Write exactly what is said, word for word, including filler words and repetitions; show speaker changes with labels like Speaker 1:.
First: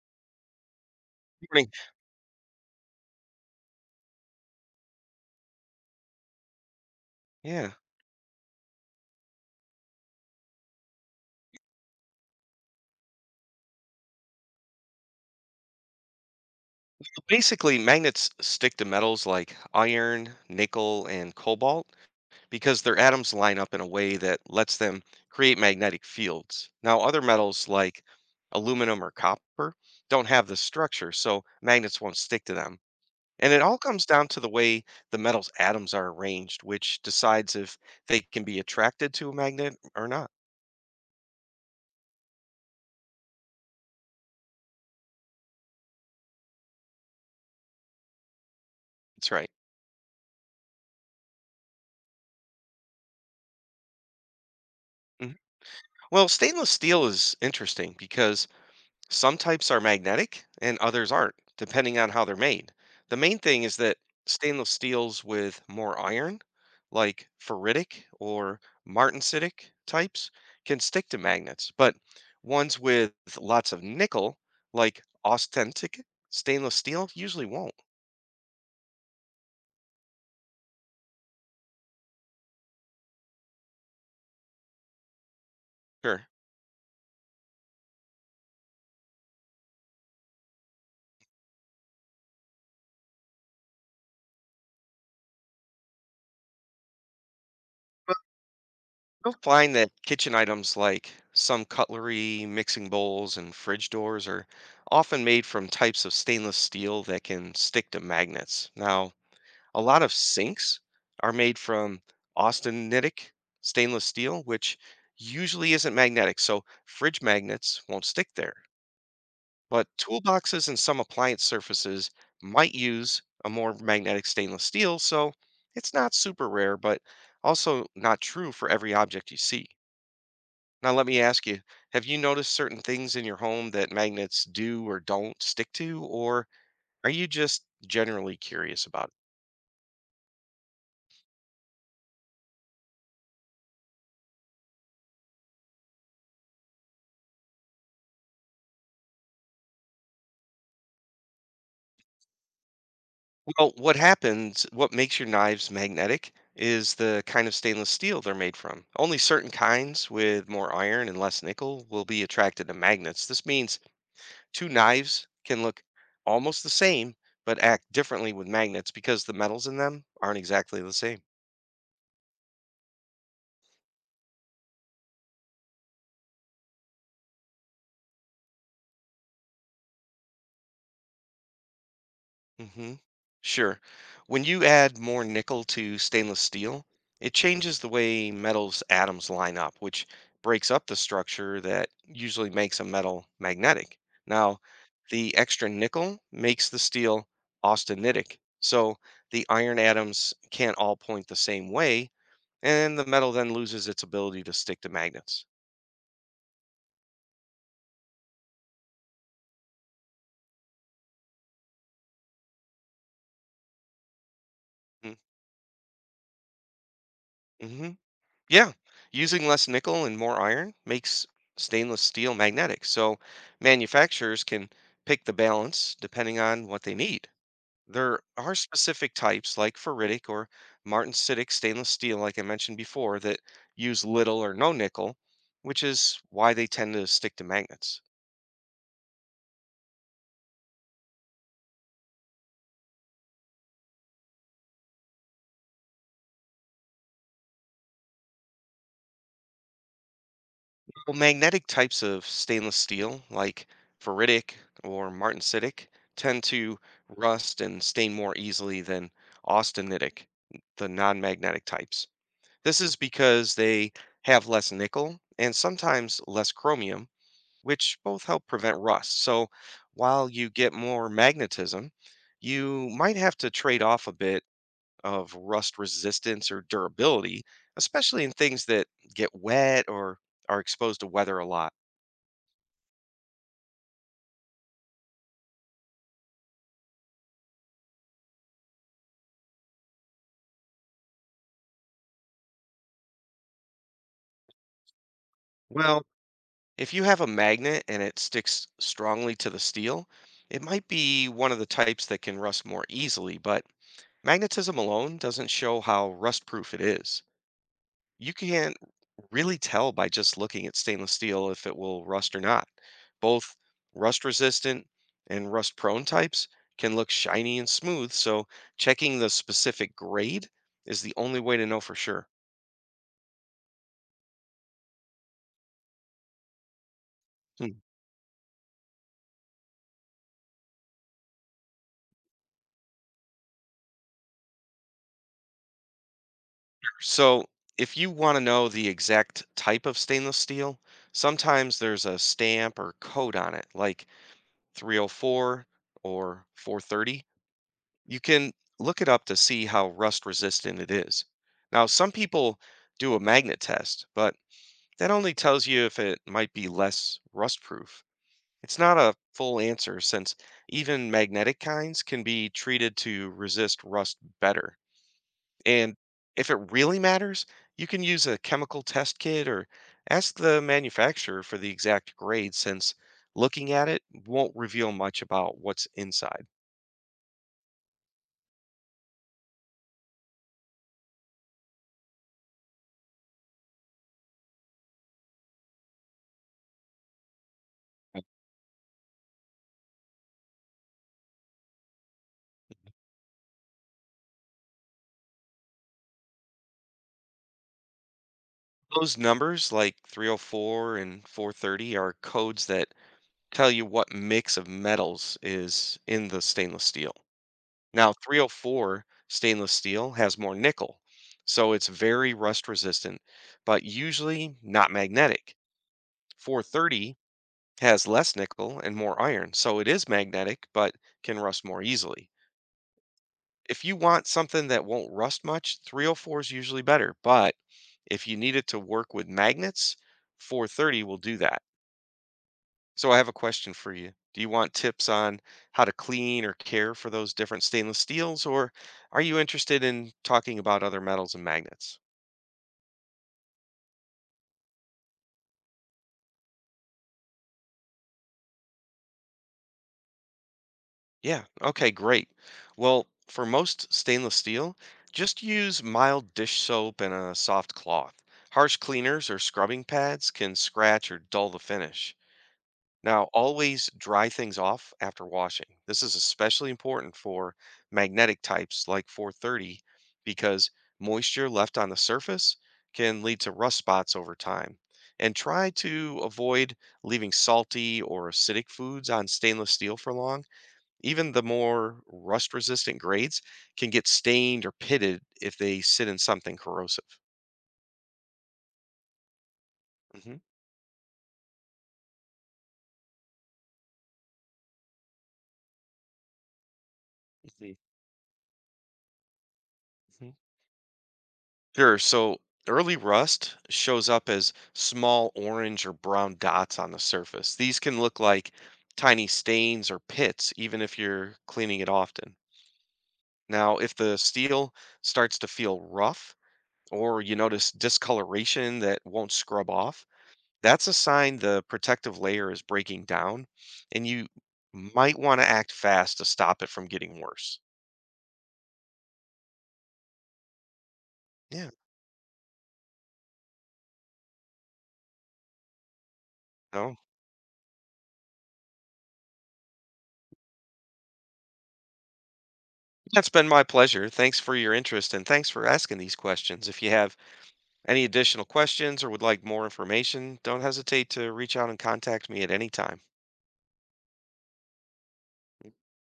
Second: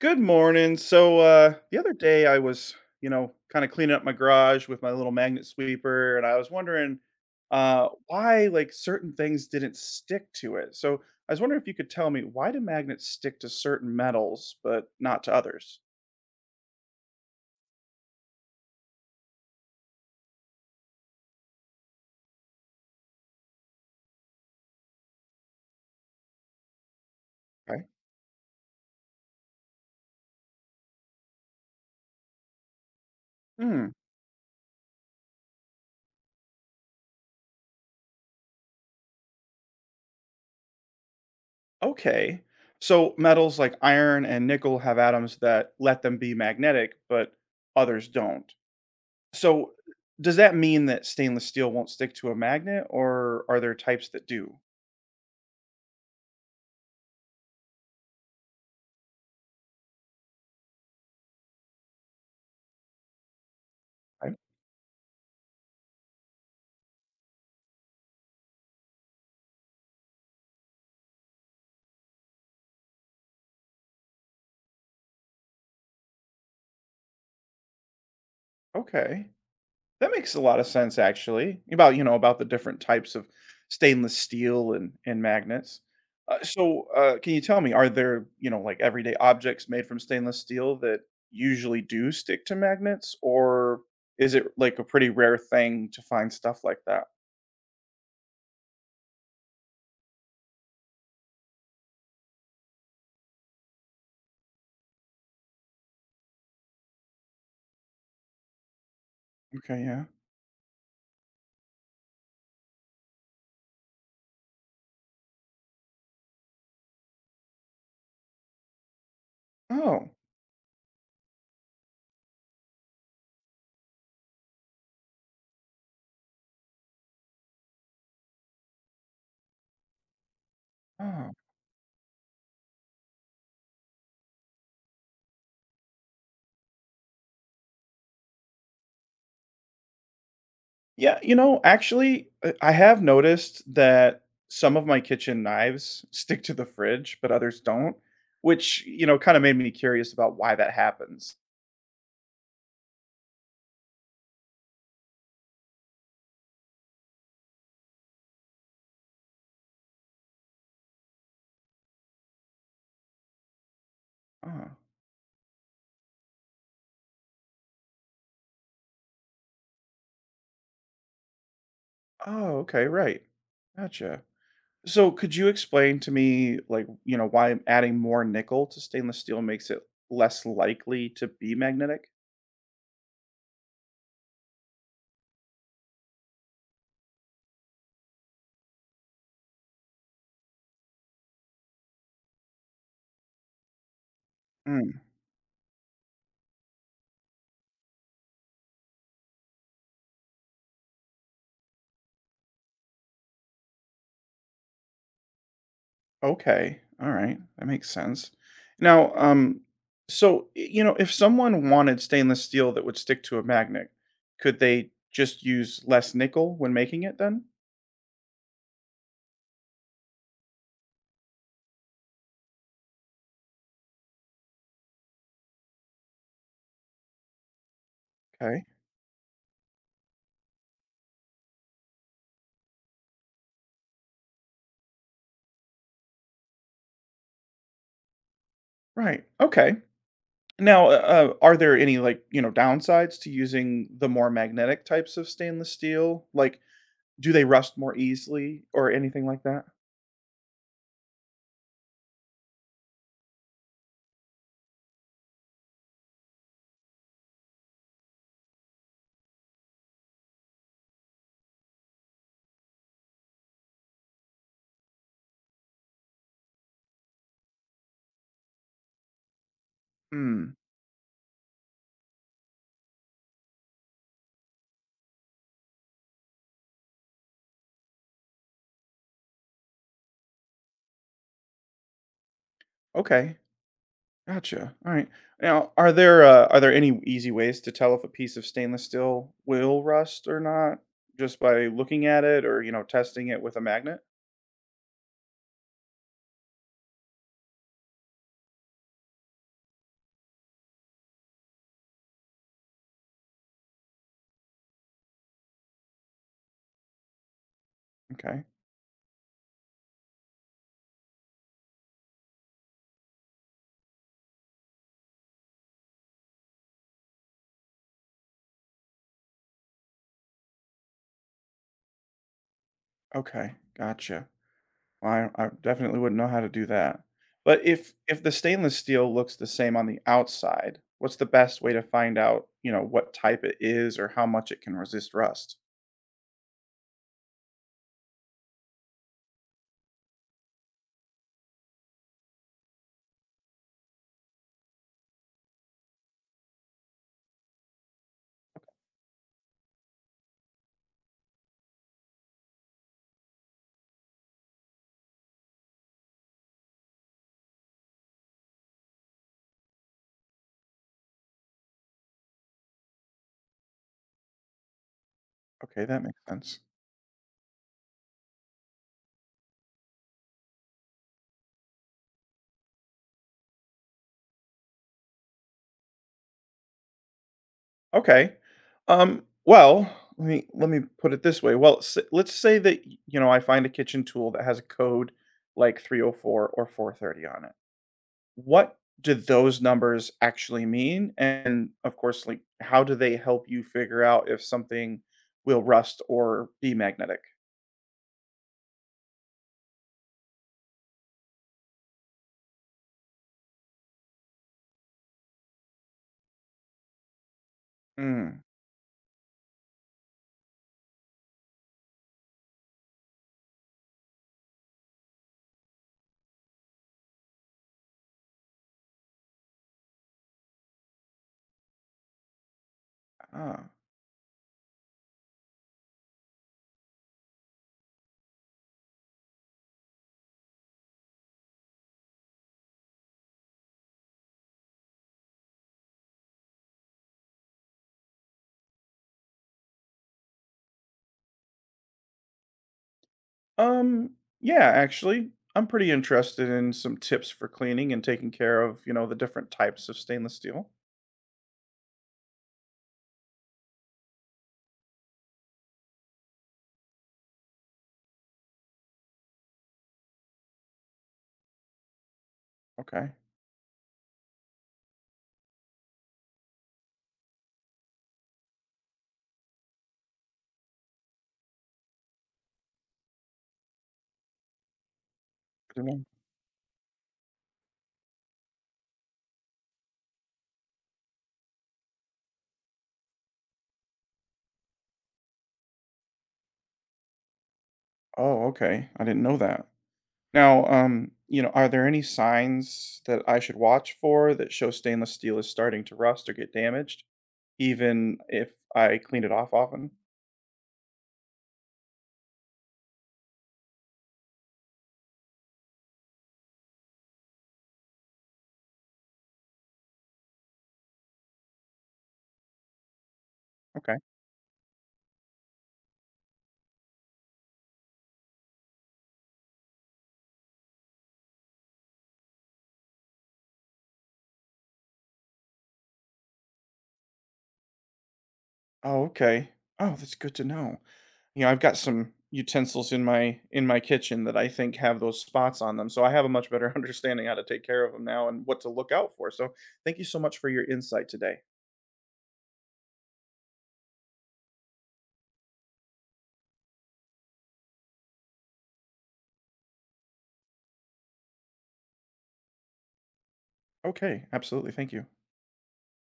Speaker 1: Good morning. So uh
Speaker 2: Morning.
Speaker 1: the other day I was, you know, kind of cleaning up my garage with my little magnet sweeper and I was wondering
Speaker 2: Yeah.
Speaker 1: uh why like certain things didn't stick to it. So I was wondering if you could tell me, why do magnets stick to certain metals but not to others?
Speaker 2: Basically, magnets stick to metals like iron, nickel, and cobalt because their atoms line up in a way that lets them create magnetic fields. Now, other metals
Speaker 1: Okay.
Speaker 2: like aluminum or copper don't have this structure, so magnets won't stick to them. And it all
Speaker 1: Hmm.
Speaker 2: comes down to the way the metal's atoms are arranged, which decides if they can be attracted to a magnet or not.
Speaker 1: Okay. So metals like iron and nickel have atoms that let them be magnetic, but others don't.
Speaker 2: That's right.
Speaker 1: So does that mean that stainless steel won't stick to a magnet, or are there types that do?
Speaker 2: Mhm. Well, stainless steel is interesting because some types are magnetic and others aren't, depending on how they're made. The main thing is that stainless steels with more iron, like ferritic or martensitic types, can stick to magnets, but ones with lots of nickel, like austenitic stainless steel, usually won't.
Speaker 1: Okay. That makes a lot of sense actually, about, you know, about the different types of stainless steel and and magnets.
Speaker 2: Sure.
Speaker 1: Uh, so, uh, can you tell me, are there, you know, like, everyday objects made from stainless steel that usually do stick to magnets, or is it like a pretty rare thing to find stuff like that?
Speaker 2: You'll find that kitchen items like some cutlery, mixing bowls, and fridge doors are often made from types of stainless steel that can stick to magnets. Now, a
Speaker 1: Okay,
Speaker 2: lot
Speaker 1: yeah.
Speaker 2: of sinks are made from austenitic stainless steel, which usually isn't magnetic, so fridge magnets won't stick there. But
Speaker 1: Oh,
Speaker 2: toolboxes and some appliance surfaces might use a more magnetic stainless steel, so it's not super rare, but also not true for every object you see. Now, let me
Speaker 1: oh.
Speaker 2: ask you, have you noticed certain things in your home that magnets do or don't stick to, or are you just generally curious about it?
Speaker 1: Yeah, you know, actually, uh, I have noticed that some of my kitchen knives stick to the fridge, but others don't, which, you know, kind of made me curious about why that happens.
Speaker 2: Well, what happens, what makes your knives magnetic is the kind of stainless steel they're made from. Only certain kinds with more iron and less nickel will be attracted to magnets. This means
Speaker 1: Oh,
Speaker 2: two knives can look almost the same, but act differently with magnets because the metals in them aren't exactly the same.
Speaker 1: oh, okay, right. Gotcha. So could you explain to me, like, you know, why adding more nickel to stainless steel makes it less likely to be magnetic?
Speaker 2: Mhm. Sure. When you add more nickel to stainless steel, it changes the way metals atoms line up, which breaks up the structure that usually makes a metal magnetic. Now,
Speaker 1: Hmm.
Speaker 2: the extra nickel makes the steel austenitic, so the iron atoms can't all point the same way, and the metal then loses its ability to stick to magnets.
Speaker 1: Okay. All right. That makes sense. Now, um, so, y- you know, if someone wanted stainless steel that would stick to a magnet, could they just use less nickel when making it then?
Speaker 2: Mm-hmm. Yeah, using less nickel and more iron makes stainless steel magnetic, so manufacturers can pick the balance depending on what they need. There are
Speaker 1: Okay.
Speaker 2: specific types like ferritic or martensitic stainless steel, like I mentioned before, that use little or no nickel, which is why they tend to stick to magnets.
Speaker 1: Right. Okay. Now, uh, uh, are there any, like, you know, downsides to using the more magnetic types of stainless steel? Like, do they rust more easily or anything like that?
Speaker 2: Well, magnetic types of stainless steel, like ferritic or martensitic, tend to rust and stain more easily than austenitic, the non-magnetic types. This is because they have less nickel and sometimes less chromium, which both help prevent rust. So while you
Speaker 1: Hmm.
Speaker 2: get more magnetism, you might have to trade off a bit of rust resistance or durability, especially in things that get wet or are exposed to weather a lot.
Speaker 1: Okay. Gotcha. All right. Now, are there uh, are there any easy ways to tell if a piece of stainless steel will rust or not, just by looking at it or, you know testing it with a magnet?
Speaker 2: Well, if you have a magnet and it sticks strongly to the steel, it might be one of the types that can rust more easily, but magnetism alone doesn't show how rust-proof it is. You
Speaker 1: Okay.
Speaker 2: can't really tell by just looking at stainless steel if it will rust or not. Both rust-resistant and rust-prone types can look shiny and smooth, so checking the specific grade is the only way to know for sure.
Speaker 1: Okay. Gotcha. I I definitely wouldn't know how to do that. But
Speaker 2: Hmm.
Speaker 1: if if the stainless steel looks the same on the outside, what's the best way to find out, you know, what type it is or how much it can resist rust?
Speaker 2: So, if you want to know the exact type of stainless steel, sometimes there's a stamp or code on it, like three oh four or four thirty. You can
Speaker 1: Okay.
Speaker 2: look it up to see how rust resistant it is. Now, some people do a magnet test, but that only tells you if it might be less rust proof. It's not a full answer since even magnetic kinds can be treated to resist rust better.
Speaker 1: Okay,
Speaker 2: And
Speaker 1: that makes
Speaker 2: if it
Speaker 1: sense.
Speaker 2: really matters, you can use a chemical test kit or ask the manufacturer for the exact grade since looking at it won't reveal much about what's inside.
Speaker 1: Okay. Um, well, let me let me put it this way. Well, s Let's say that, y you know, I find a kitchen tool that has a code like three oh four or four thirty on it.
Speaker 2: Right.
Speaker 1: What do those numbers actually mean? And of course, like, how do they help you figure out if something will rust or be magnetic?
Speaker 2: Those numbers, like 304 and 430, are codes that tell you what mix of metals is in the stainless steel. Now,
Speaker 1: Mm,
Speaker 2: three oh four stainless steel has more nickel, so it's very rust resistant, but usually not magnetic. four thirty has less nickel and more iron, so it is magnetic but can rust more easily.
Speaker 1: ah.
Speaker 2: If you want something that won't rust much, three oh four is usually better, but if you need it to work with magnets, four thirty will do that. So I have a question for you. Do you want tips on how to clean or care for those different stainless steels, or are you interested in talking about other metals and magnets?
Speaker 1: Um, yeah, actually, I'm pretty interested in some tips for cleaning and taking care of, you know, the different types of stainless steel.
Speaker 2: Yeah, okay, great. Well, for most stainless steel, just use mild dish soap and a soft cloth. Harsh cleaners or scrubbing pads can scratch or dull the finish.
Speaker 1: Okay.
Speaker 2: Now, always dry things off after washing. This is especially important for magnetic types like four thirty because moisture left on the surface can lead to rust spots over time. And try to avoid leaving salty or acidic foods on stainless steel for long, even the more rust resistant grades can get stained or pitted if they sit in something corrosive.
Speaker 1: Oh, okay. I didn't know that.
Speaker 2: Hmm.
Speaker 1: Now, um, you know, are there any signs that I should watch for that show stainless steel is starting to rust or get damaged,
Speaker 2: Mhm,
Speaker 1: even if I clean it off often?
Speaker 2: mhm. Sure. So early rust shows up as small orange or brown dots on the surface. These can look like tiny stains or pits, even if you're cleaning it often. Now, if
Speaker 1: Okay.
Speaker 2: the steel starts to feel rough or you notice discoloration that won't scrub off, that's a sign the protective layer is breaking down and you might want to act fast to stop it from getting worse.
Speaker 1: Oh, okay. Oh, that's good to know. You know, I've
Speaker 2: Yeah.
Speaker 1: got some utensils in my in my kitchen that I think have those spots on them, so I have a much better
Speaker 2: No,
Speaker 1: understanding how to take care of them now and what to look out for. So, thank you so much for your insight today.
Speaker 2: that's been my pleasure. Thanks for your interest and thanks for asking these questions. If you have any additional questions or would like more information, don't hesitate to reach out and contact me at any time.
Speaker 1: Okay, absolutely. Thank you.